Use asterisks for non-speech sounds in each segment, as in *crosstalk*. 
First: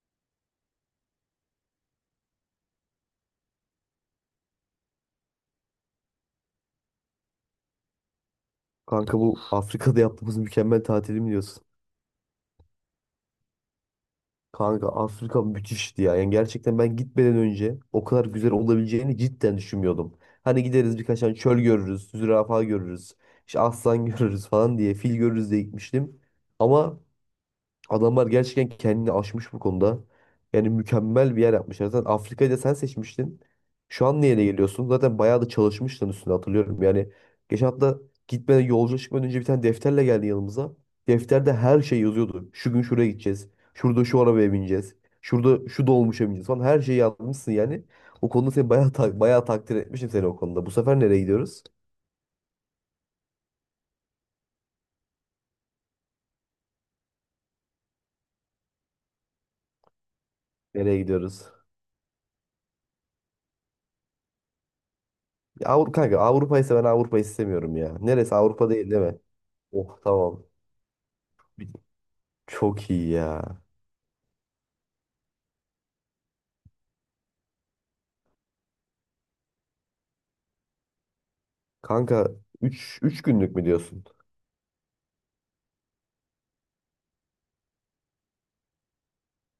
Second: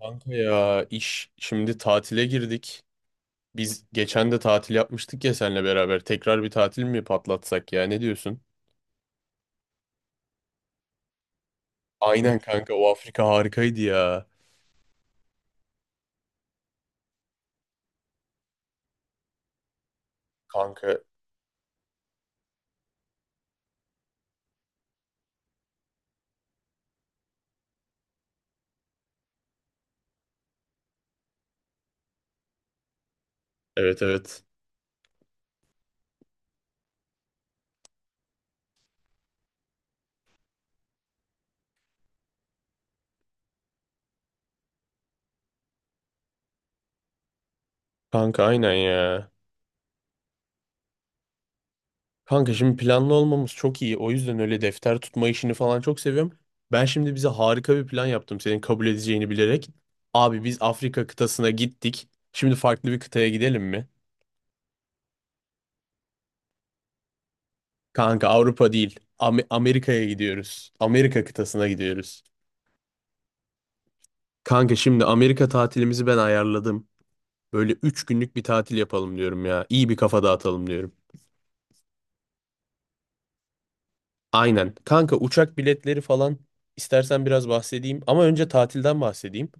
Kanka ya iş şimdi tatile girdik. Biz geçen de tatil yapmıştık ya seninle beraber. Tekrar bir tatil mi patlatsak ya ne diyorsun? Kanka bu Afrika'da yaptığımız mükemmel tatili mi diyorsun? Aynen kanka o Afrika harikaydı ya. Kanka Afrika müthişti ya. Yani gerçekten ben gitmeden önce o kadar güzel olabileceğini cidden düşünmüyordum. Hani gideriz Kanka birkaç tane çöl görürüz, zürafa görürüz, işte aslan *laughs* görürüz falan diye, fil görürüz diye gitmiştim. Ama adamlar gerçekten kendini aşmış bu konuda. Yani mükemmel bir yer yapmışlar. Zaten Afrika'yı da sen seçmiştin. evet, Şu an niye evet. geliyorsun? Zaten bayağı da çalışmıştın üstüne hatırlıyorum. Yani geçen hafta gitmeden yolculuğa çıkmadan önce bir tane defterle geldi yanımıza. Defterde her şey yazıyordu. Şu gün şuraya gideceğiz. Şurada şu arabaya bineceğiz. Şurada şu dolmuşa bineceğiz falan. Her şeyi yazmışsın yani. O Kanka konuda seni aynen bayağı, ya. bayağı takdir etmişim seni o konuda. Bu sefer nereye gidiyoruz? Kanka şimdi planlı olmamız çok iyi. O yüzden öyle defter tutma işini falan çok seviyorum. Ben şimdi bize harika bir plan yaptım senin kabul edeceğini bilerek. Abi biz Nereye Afrika gidiyoruz? kıtasına gittik. Şimdi farklı bir kıtaya gidelim mi? Ya Avrupa kanka, Avrupa'ysa ben Avrupa'yı istemiyorum ya. Kanka Neresi Avrupa Avrupa değil, değil. değil mi? Oh, Amerika'ya tamam. gidiyoruz. Amerika kıtasına gidiyoruz. Çok iyi ya. Kanka şimdi Amerika tatilimizi ben ayarladım. Böyle 3 günlük bir tatil yapalım diyorum ya. İyi bir kafa dağıtalım diyorum. Kanka üç günlük mü diyorsun? Aynen. Kanka uçak biletleri falan istersen biraz bahsedeyim. Ama önce tatilden bahsedeyim.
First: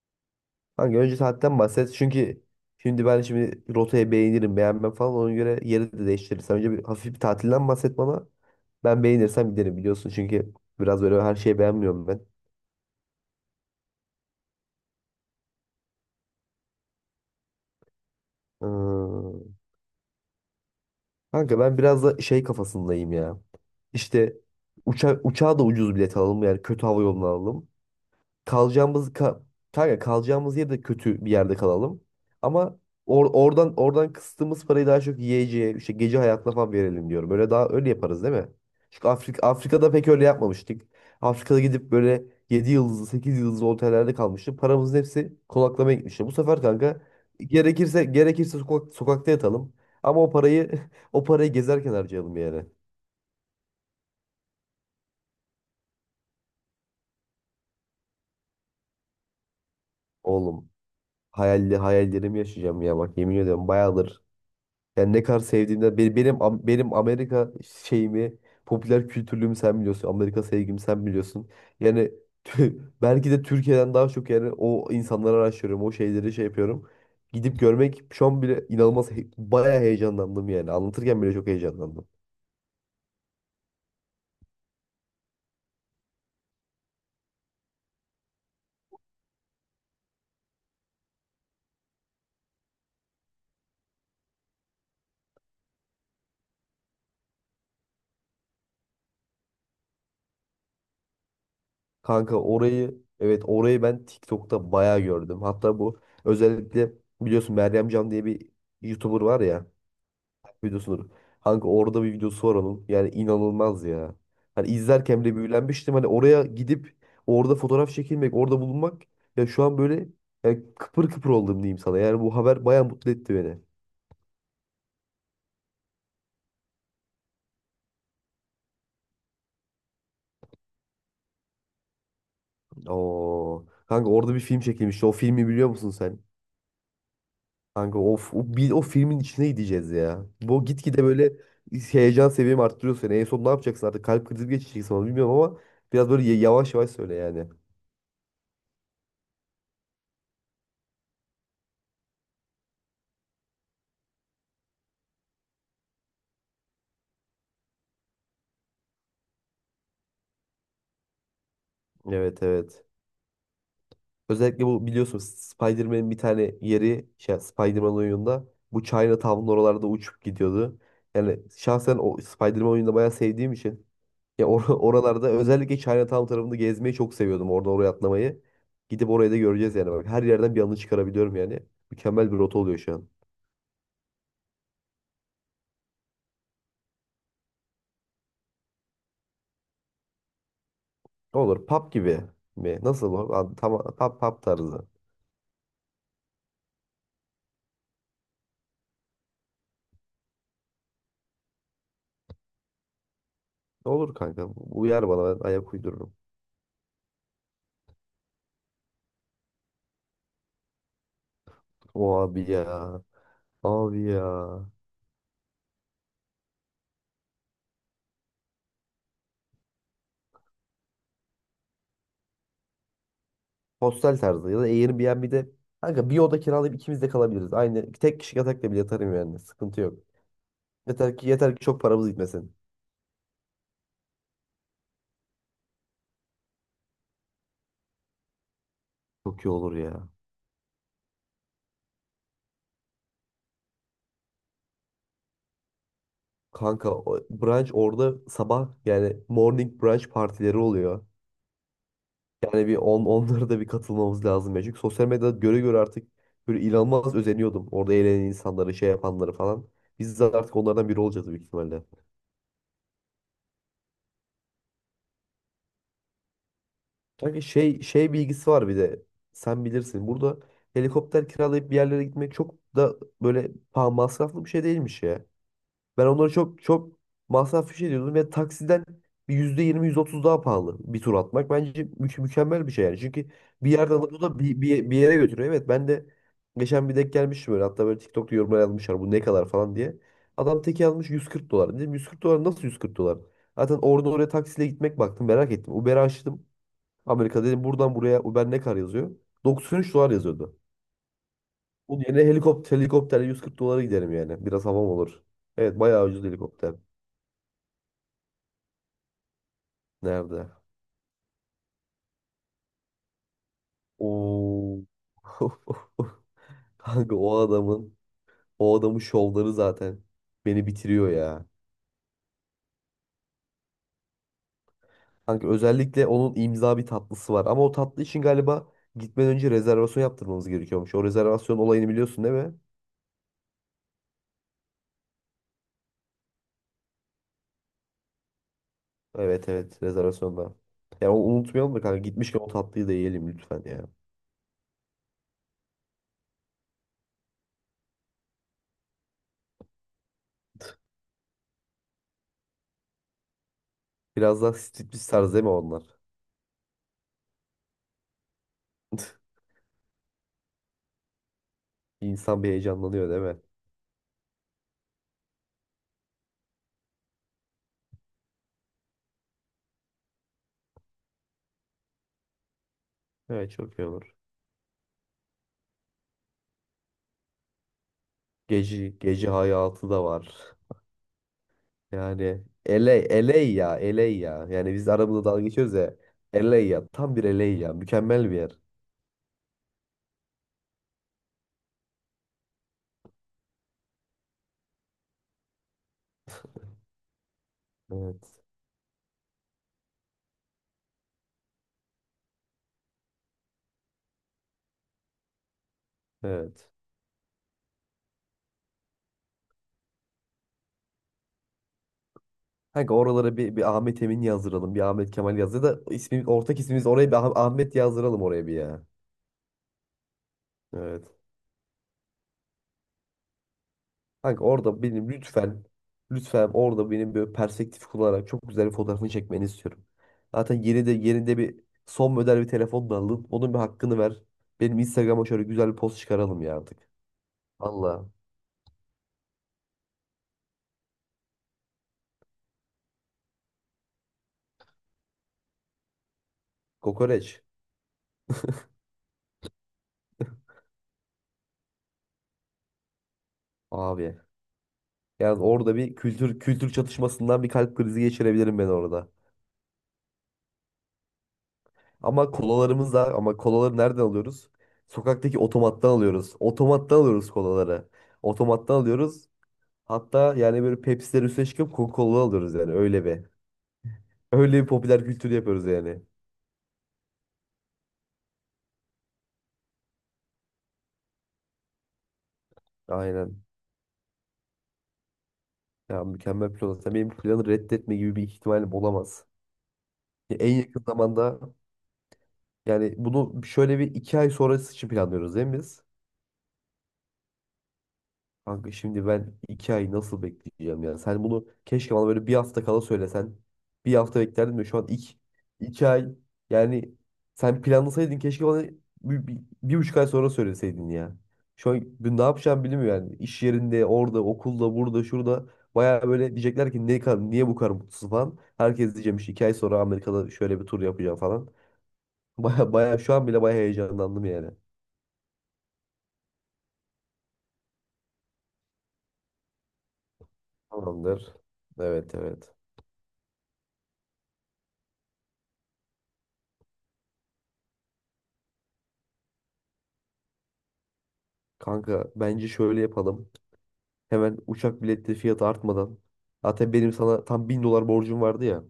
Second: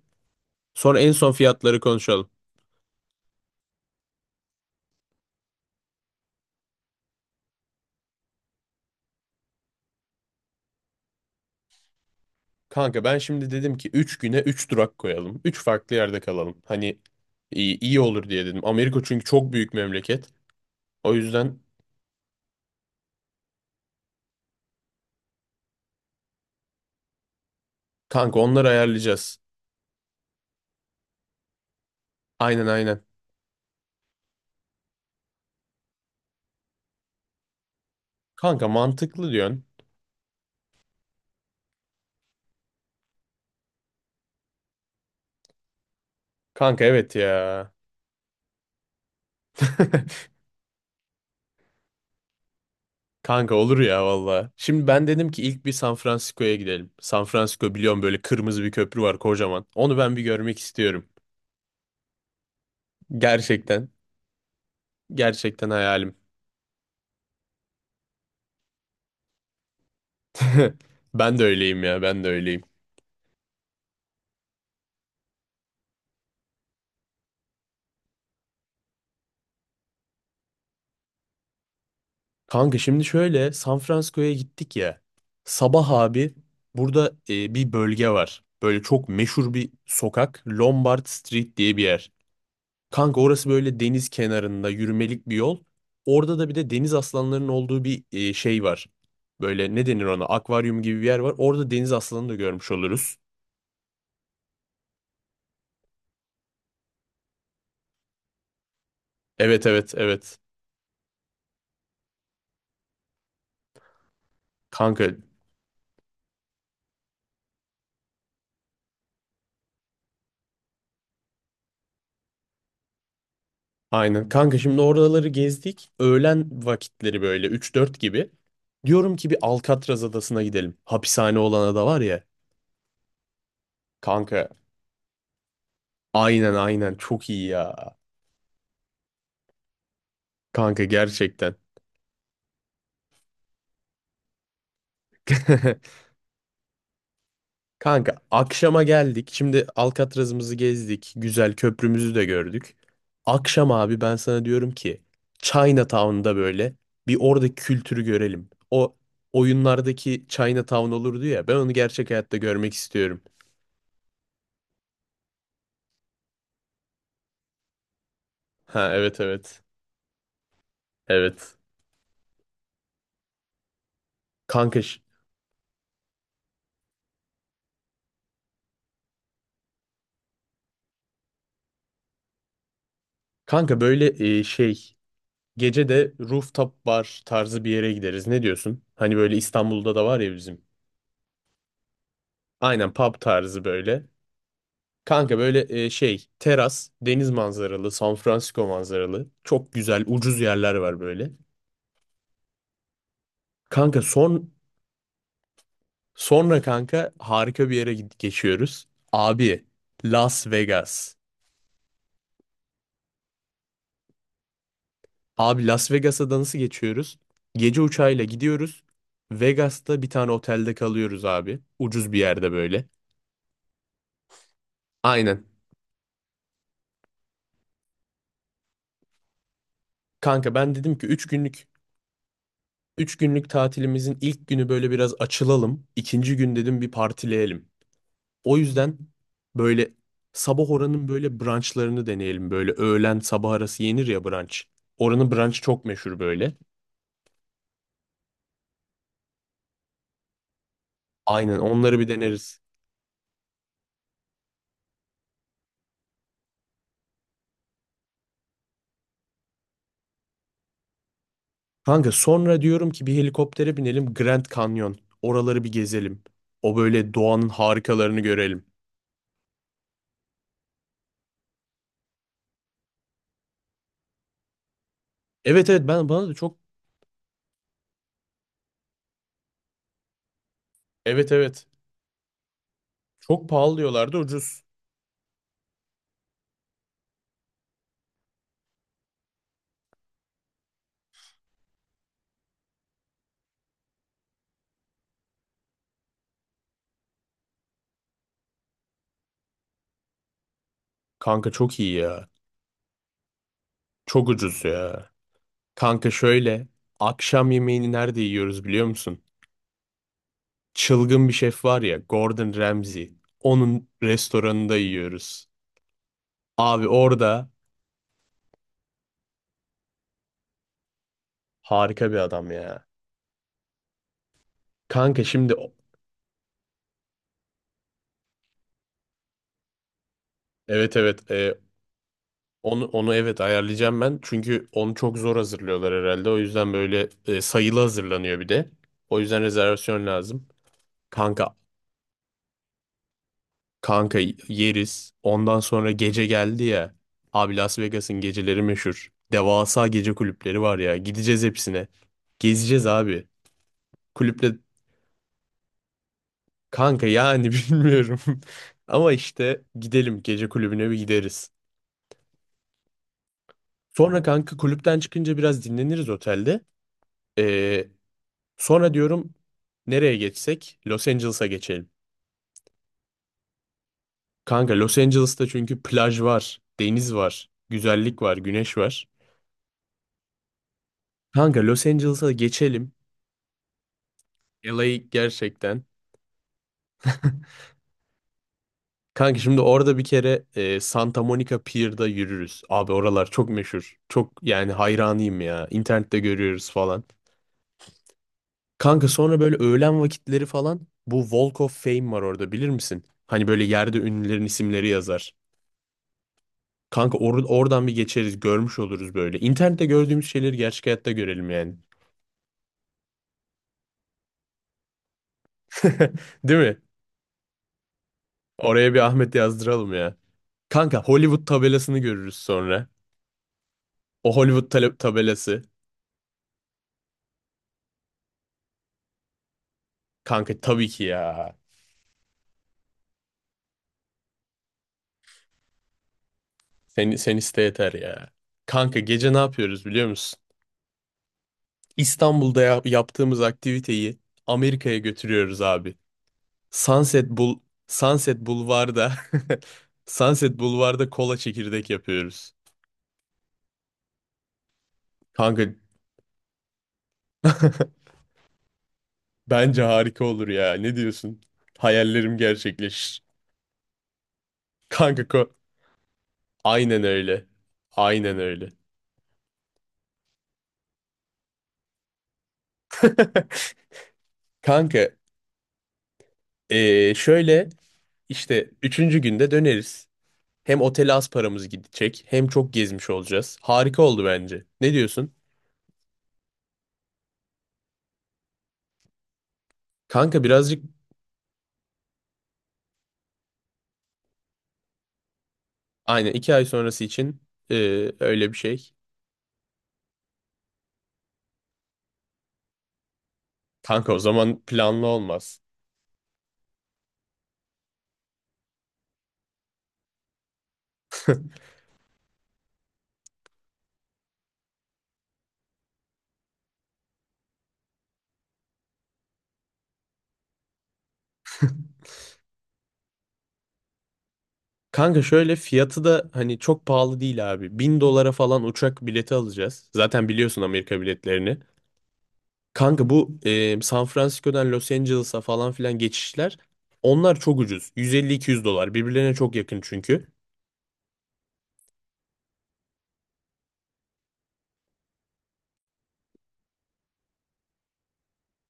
Kanka Sonra en önce son saatten fiyatları bahset, konuşalım. çünkü şimdi ben şimdi rotayı beğenirim beğenmem falan, ona göre yeri de değiştiririz. Sen önce bir hafif bir tatilden bahset bana. Ben beğenirsem giderim, biliyorsun, çünkü biraz böyle her şeyi beğenmiyorum ben. Kanka ben şimdi dedim ki 3 güne 3 durak koyalım. Üç farklı yerde kalalım. Hani iyi olur diye dedim. Amerika çünkü çok Ee, büyük memleket. O yüzden kanka ben biraz da şey kafasındayım ya. İşte uçağa da ucuz bilet alalım, yani kötü hava yolunu alalım. kanka onları Kalacağımız ayarlayacağız. ka kanka kalacağımız yerde kötü bir yerde kalalım. Aynen, Ama aynen. or oradan oradan kıstığımız parayı daha çok yiyeceğe, işte gece hayatına falan verelim diyorum. Böyle daha öyle yaparız değil mi? Kanka Çünkü mantıklı diyorsun. Afrika'da pek öyle yapmamıştık. Afrika'da gidip böyle 7 yıldızlı, 8 yıldızlı otellerde kalmıştık. Paramızın hepsi konaklamaya gitmişti. Bu sefer Kanka kanka evet ya. Gerekirse sokakta yatalım. Ama *laughs* o parayı *laughs* o parayı gezerken harcayalım yani. Kanka olur ya valla. Şimdi ben dedim ki ilk bir San Francisco'ya gidelim. San Francisco biliyorum, böyle kırmızı bir köprü var kocaman. Onu ben bir görmek Oğlum, istiyorum. Hayallerimi yaşayacağım ya, bak yemin ediyorum Gerçekten. bayağıdır. Yani ne kadar Gerçekten sevdiğimden, hayalim. Benim Amerika şeyimi, popüler kültürlüğümü sen biliyorsun. Amerika *laughs* sevgimi sen Ben de biliyorsun. öyleyim ya, Yani ben de *laughs* öyleyim. Belki de Türkiye'den daha çok, yani o insanları araştırıyorum, o şeyleri şey yapıyorum. Gidip görmek şu an bile inanılmaz, bayağı heyecanlandım yani. Anlatırken bile çok heyecanlandım. Kanka şimdi şöyle San Francisco'ya gittik ya. Sabah abi burada bir bölge var. Böyle çok meşhur bir sokak. Lombard Street diye bir yer. Kanka orası böyle deniz kenarında yürümelik bir yol. Orada da bir de deniz aslanlarının olduğu bir şey var. Böyle ne denir ona? Akvaryum gibi bir yer var. Orada deniz aslanını da Kanka görmüş orayı, oluruz. evet, orayı ben TikTok'ta bayağı gördüm. Hatta bu özellikle biliyorsun Meryem Can diye bir YouTuber var Evet, ya. evet, evet. Videosudur. Kanka orada bir videosu var onun. Yani inanılmaz ya. Hani Kanka izlerken bile büyülenmiştim. Hani oraya gidip orada fotoğraf çekilmek, orada bulunmak, ya şu an böyle, yani kıpır kıpır oldum diyeyim sana. Yani bu haber bayağı mutlu etti beni. aynen. Kanka şimdi oraları gezdik. Öğlen vakitleri böyle 3-4 gibi. Diyorum ki bir Alcatraz adasına gidelim. Hapishane olan ada var ya. Oo. Kanka orada bir Kanka film çekilmişti. O filmi biliyor musun sen? aynen, aynen, çok iyi ya. Kanka o, f- o, bir, o filmin içine gideceğiz ya. Bu Kanka gitgide böyle gerçekten. heyecan seviyemi arttırıyor seni. En son ne yapacaksın artık? Kalp krizi mi geçireceksin, onu bilmiyorum, ama *laughs* biraz böyle yavaş yavaş söyle yani. Kanka akşama geldik. Şimdi Alcatraz'ımızı gezdik. Güzel köprümüzü de gördük. Akşam abi ben sana diyorum ki Chinatown'da böyle bir oradaki kültürü görelim. O oyunlardaki Chinatown olurdu ya, ben onu gerçek hayatta Evet, görmek evet. istiyorum. Özellikle bu, biliyorsun, Spider-Man'in bir tane yeri şey, Spider-Man oyununda bu Ha, evet, Chinatown'un evet. oralarda uçup gidiyordu. Yani Evet. şahsen o Spider-Man oyununu bayağı sevdiğim için ya *laughs* Kanka, ş- oralarda özellikle Chinatown tarafında gezmeyi çok seviyordum. Orada oraya atlamayı. Gidip orayı da göreceğiz yani. Bak, her yerden bir anı çıkarabiliyorum yani. Mükemmel bir rota oluyor şu an. kanka böyle e, şey gece de rooftop bar tarzı bir yere gideriz. Ne diyorsun? Hani böyle İstanbul'da da var ya bizim. Olur, pub gibi mi? Aynen Nasıl pub bu? Tarzı Tam böyle. Pub tarzı. Kanka böyle teras, deniz manzaralı, San Francisco manzaralı. Çok güzel, ucuz yerler var böyle. Kanka Olur kanka. Uyar bana, ben ayak uydururum. sonra kanka harika bir yere geçiyoruz. Abi, Las Vegas. O abi ya. Abi ya. Abi Las Vegas'a da nasıl geçiyoruz? Gece uçağıyla gidiyoruz. Vegas'ta bir tane otelde kalıyoruz abi. Ucuz bir yerde böyle. Hostel tarzı ya da Aynen. Airbnb'de kanka bir oda kiralayıp ikimiz de kalabiliriz. Aynı tek kişi yatakla bile yatarım yani. Sıkıntı yok. Kanka ben dedim ki üç Yeter ki günlük çok paramız gitmesin. üç günlük tatilimizin ilk günü böyle biraz açılalım. İkinci gün dedim bir partileyelim. O yüzden Çok iyi olur böyle ya. sabah oranın böyle brunchlarını deneyelim. Böyle öğlen sabah arası yenir ya brunch. Oranın brunch çok meşhur böyle. Kanka o brunch orada sabah, yani morning brunch partileri oluyor. Aynen onları bir deneriz. Yani onlara da bir katılmamız lazım ya. Çünkü sosyal medyada göre göre artık böyle inanılmaz özeniyordum. Orada eğlenen insanları, şey yapanları falan. Biz de artık onlardan biri olacağız büyük ihtimalle. Kanka sonra diyorum ki bir helikoptere binelim Grand Canyon. Oraları bir gezelim. O böyle Kanka doğanın şey harikalarını bilgisi görelim. var bir de. Sen bilirsin. Burada helikopter kiralayıp bir yerlere gitmek çok da böyle paha masraflı bir şey değilmiş ya. Evet, evet, Ben bana onları da çok çok çok masraflı bir şey diyordum ve taksiden bir 20 otuz daha pahalı bir tur evet, atmak. evet, Bence mükemmel bir şey yani. Çünkü çok bir pahalı yerden diyorlardı, alıp da ucuz. Bir yere götürüyor. Evet, ben de geçen bir denk gelmiştim böyle. Hatta böyle TikTok'ta yorumlar yazmışlar bu ne kadar falan diye. Adam teki almış 140 dolar. Dedim 140 dolar, nasıl 140 dolar? Zaten oradan oraya taksiyle gitmek, baktım merak ettim. Uber açtım. Amerika dedim, buradan buraya Uber ne kadar yazıyor? 93 dolar yazıyordu. Kanka çok iyi Bunun yerine ya. Helikopterle 140 dolara giderim Çok yani. ucuz Biraz havam ya. olur. Evet, bayağı Kanka ucuz şöyle, helikopter. akşam yemeğini nerede yiyoruz biliyor musun? Nerede? Çılgın bir şef var ya, Gordon Ramsay. Onun restoranında Oo. yiyoruz. *laughs* Abi Kanka orada o adamın şovları zaten beni bitiriyor ya. harika bir adam ya. Kanka Kanka şimdi özellikle onun imza bir tatlısı var. Ama o tatlı için galiba gitmeden önce rezervasyon yaptırmamız gerekiyormuş. evet, O evet, rezervasyon olayını biliyorsun, değil mi? onu evet ayarlayacağım ben. Çünkü onu çok zor hazırlıyorlar herhalde. O yüzden böyle sayılı hazırlanıyor bir de. O yüzden Evet, evet rezervasyon lazım. rezervasyonda. Yani onu Kanka unutmayalım da kanka, gitmişken o tatlıyı da yiyelim lütfen ya. kanka yeriz. Ondan sonra gece geldi ya. Abi Las Vegas'ın geceleri meşhur. Devasa gece kulüpleri var ya. Gideceğiz hepsine. Gezeceğiz abi. Biraz Kulüple daha striptiz tarzı değil mi onlar? Kanka yani *laughs* bilmiyorum. Ama *laughs* işte gidelim, gece kulübüne bir gideriz. İnsan bir heyecanlanıyor değil mi? Sonra kanka kulüpten çıkınca biraz dinleniriz otelde. Ee, Sonra diyorum, nereye geçsek? Los Angeles'a geçelim. Evet, çok iyi olur. Kanka Los Angeles'ta çünkü plaj var, deniz var, güzellik var, güneş var. Gece hayatı da var. Kanka Los Angeles'a Yani geçelim. LA, LA ya, LA ya. Yani biz LA arabada dalga geçiyoruz gerçekten. ya. LA ya, tam bir LA *laughs* ya. Mükemmel bir yer. Kanka şimdi orada bir kere Santa Monica Pier'da yürürüz. Abi oralar çok meşhur. Çok yani hayranıyım ya. İnternette görüyoruz falan. Evet. Kanka sonra böyle öğlen vakitleri falan bu Walk of Fame var orada, bilir misin? Hani böyle yerde ünlülerin isimleri yazar. Evet. Kanka oradan bir geçeriz, görmüş oluruz böyle. İnternette gördüğümüz şeyleri gerçek hayatta görelim yani. Kanka oralara bir Ahmet Emin yazdıralım. Bir Ahmet Kemal yazdı da ismi, *laughs* ortak Değil mi? ismimiz, oraya bir Ahmet yazdıralım oraya bir ya. Oraya bir Ahmet yazdıralım ya. Evet. Kanka Hollywood tabelasını görürüz sonra. O Kanka Hollywood orada benim tabelası. lütfen, lütfen orada benim böyle perspektif kullanarak çok güzel bir fotoğrafını çekmeni istiyorum. Kanka Zaten yeni tabii de ki yerinde ya. bir son model bir telefon da aldın. Onun bir hakkını ver. Benim Instagram'a şöyle güzel bir post çıkaralım ya artık. Sen iste yeter Valla. ya. Kanka gece ne yapıyoruz biliyor musun? İstanbul'da yaptığımız aktiviteyi Amerika'ya götürüyoruz abi. Sunset Kokoreç. Bul Sunset Bulvar'da *laughs* Sunset Bulvar'da kola çekirdek yapıyoruz. Abi. Yani Kanka orada bir kültür çatışmasından bir kalp krizi geçirebilirim ben orada. bence harika olur ya. Ne diyorsun? Ama Hayallerim kolalarımız da, gerçekleşir. ama kolaları nereden alıyoruz? Kanka Sokaktaki otomattan alıyoruz. Otomattan aynen alıyoruz öyle. kolaları. Aynen öyle. Otomattan alıyoruz. Hatta yani böyle Pepsi'ler üstüne çıkıp Coca-Cola alıyoruz yani, öyle bir. *laughs* Öyle bir Kanka popüler kültür yapıyoruz yani. Şöyle işte üçüncü günde döneriz. Hem otele az paramız gidecek, hem çok gezmiş Aynen. olacağız. Harika oldu bence. Ne diyorsun? Ya mükemmel plan. Sen benim planı reddetme gibi bir ihtimalim olamaz. Ya, Kanka en yakın birazcık zamanda, yani bunu şöyle bir 2 ay sonrası için planlıyoruz değil mi biz? aynen 2 ay sonrası için öyle bir Kanka şey. şimdi ben 2 ay nasıl bekleyeceğim ya? Sen bunu keşke bana böyle bir hafta kala söylesen. Bir Kanka o hafta beklerdim zaman de şu an planlı olmaz. 2 ay, yani sen planlasaydın keşke bana 1,5 ay sonra söyleseydin ya. Şu an ben ne yapacağım bilmiyorum yani. İş yerinde, orada, okulda, burada, şurada. Baya böyle diyecekler ki ne kadar, niye bu kadar mutsuz falan. Herkes diyeceğim, işte 2 ay sonra Amerika'da şöyle bir tur yapacağım falan. *laughs* Baya baya şu an bile baya heyecanlandım yani. Kanka şöyle, fiyatı da hani çok pahalı değil abi. 1.000 dolara falan uçak bileti alacağız. Zaten biliyorsun Amerika Tamamdır. biletlerini. Evet, evet. Kanka bu San Francisco'dan Los Angeles'a falan filan geçişler onlar çok ucuz. 150-200 dolar. Birbirlerine çok yakın çünkü. Kanka bence şöyle yapalım. Hemen uçak biletleri fiyatı artmadan. Zaten benim sana tam 1.000 dolar borcum vardı ya.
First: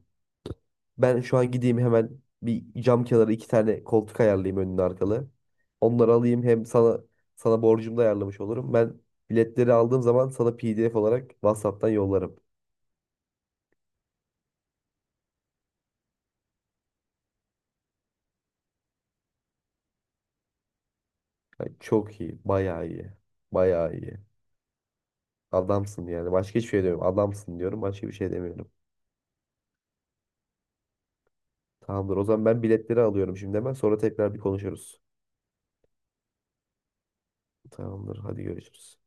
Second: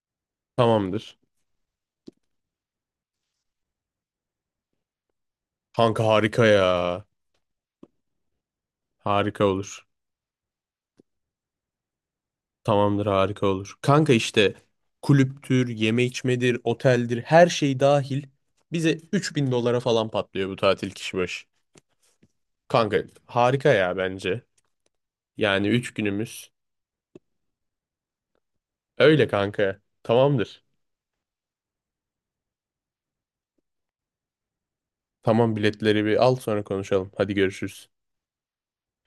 Tamamdır. Ben şu an gideyim hemen, bir cam kenarı iki tane koltuk ayarlayayım önlü arkalı. Kanka Onları alayım, harika hem sana ya. sana borcumu da ayarlamış olurum. Ben Harika biletleri olur. aldığım zaman sana PDF olarak WhatsApp'tan yollarım. Tamamdır, harika olur. Kanka işte kulüptür, yeme içmedir, oteldir, her şey dahil bize 3.000 dolara falan patlıyor bu tatil kişi başı. Yani çok iyi, bayağı Kanka iyi. harika ya Bayağı iyi. bence. Yani 3 Adamsın yani. günümüz. Başka hiçbir şey demiyorum. Adamsın diyorum. Başka bir şey demiyorum. Öyle kanka. Tamamdır. Tamamdır. O zaman ben biletleri alıyorum şimdi hemen. Sonra tekrar bir konuşuruz. Tamam, biletleri bir al sonra konuşalım. Hadi görüşürüz. Tamamdır. Hadi görüşürüz.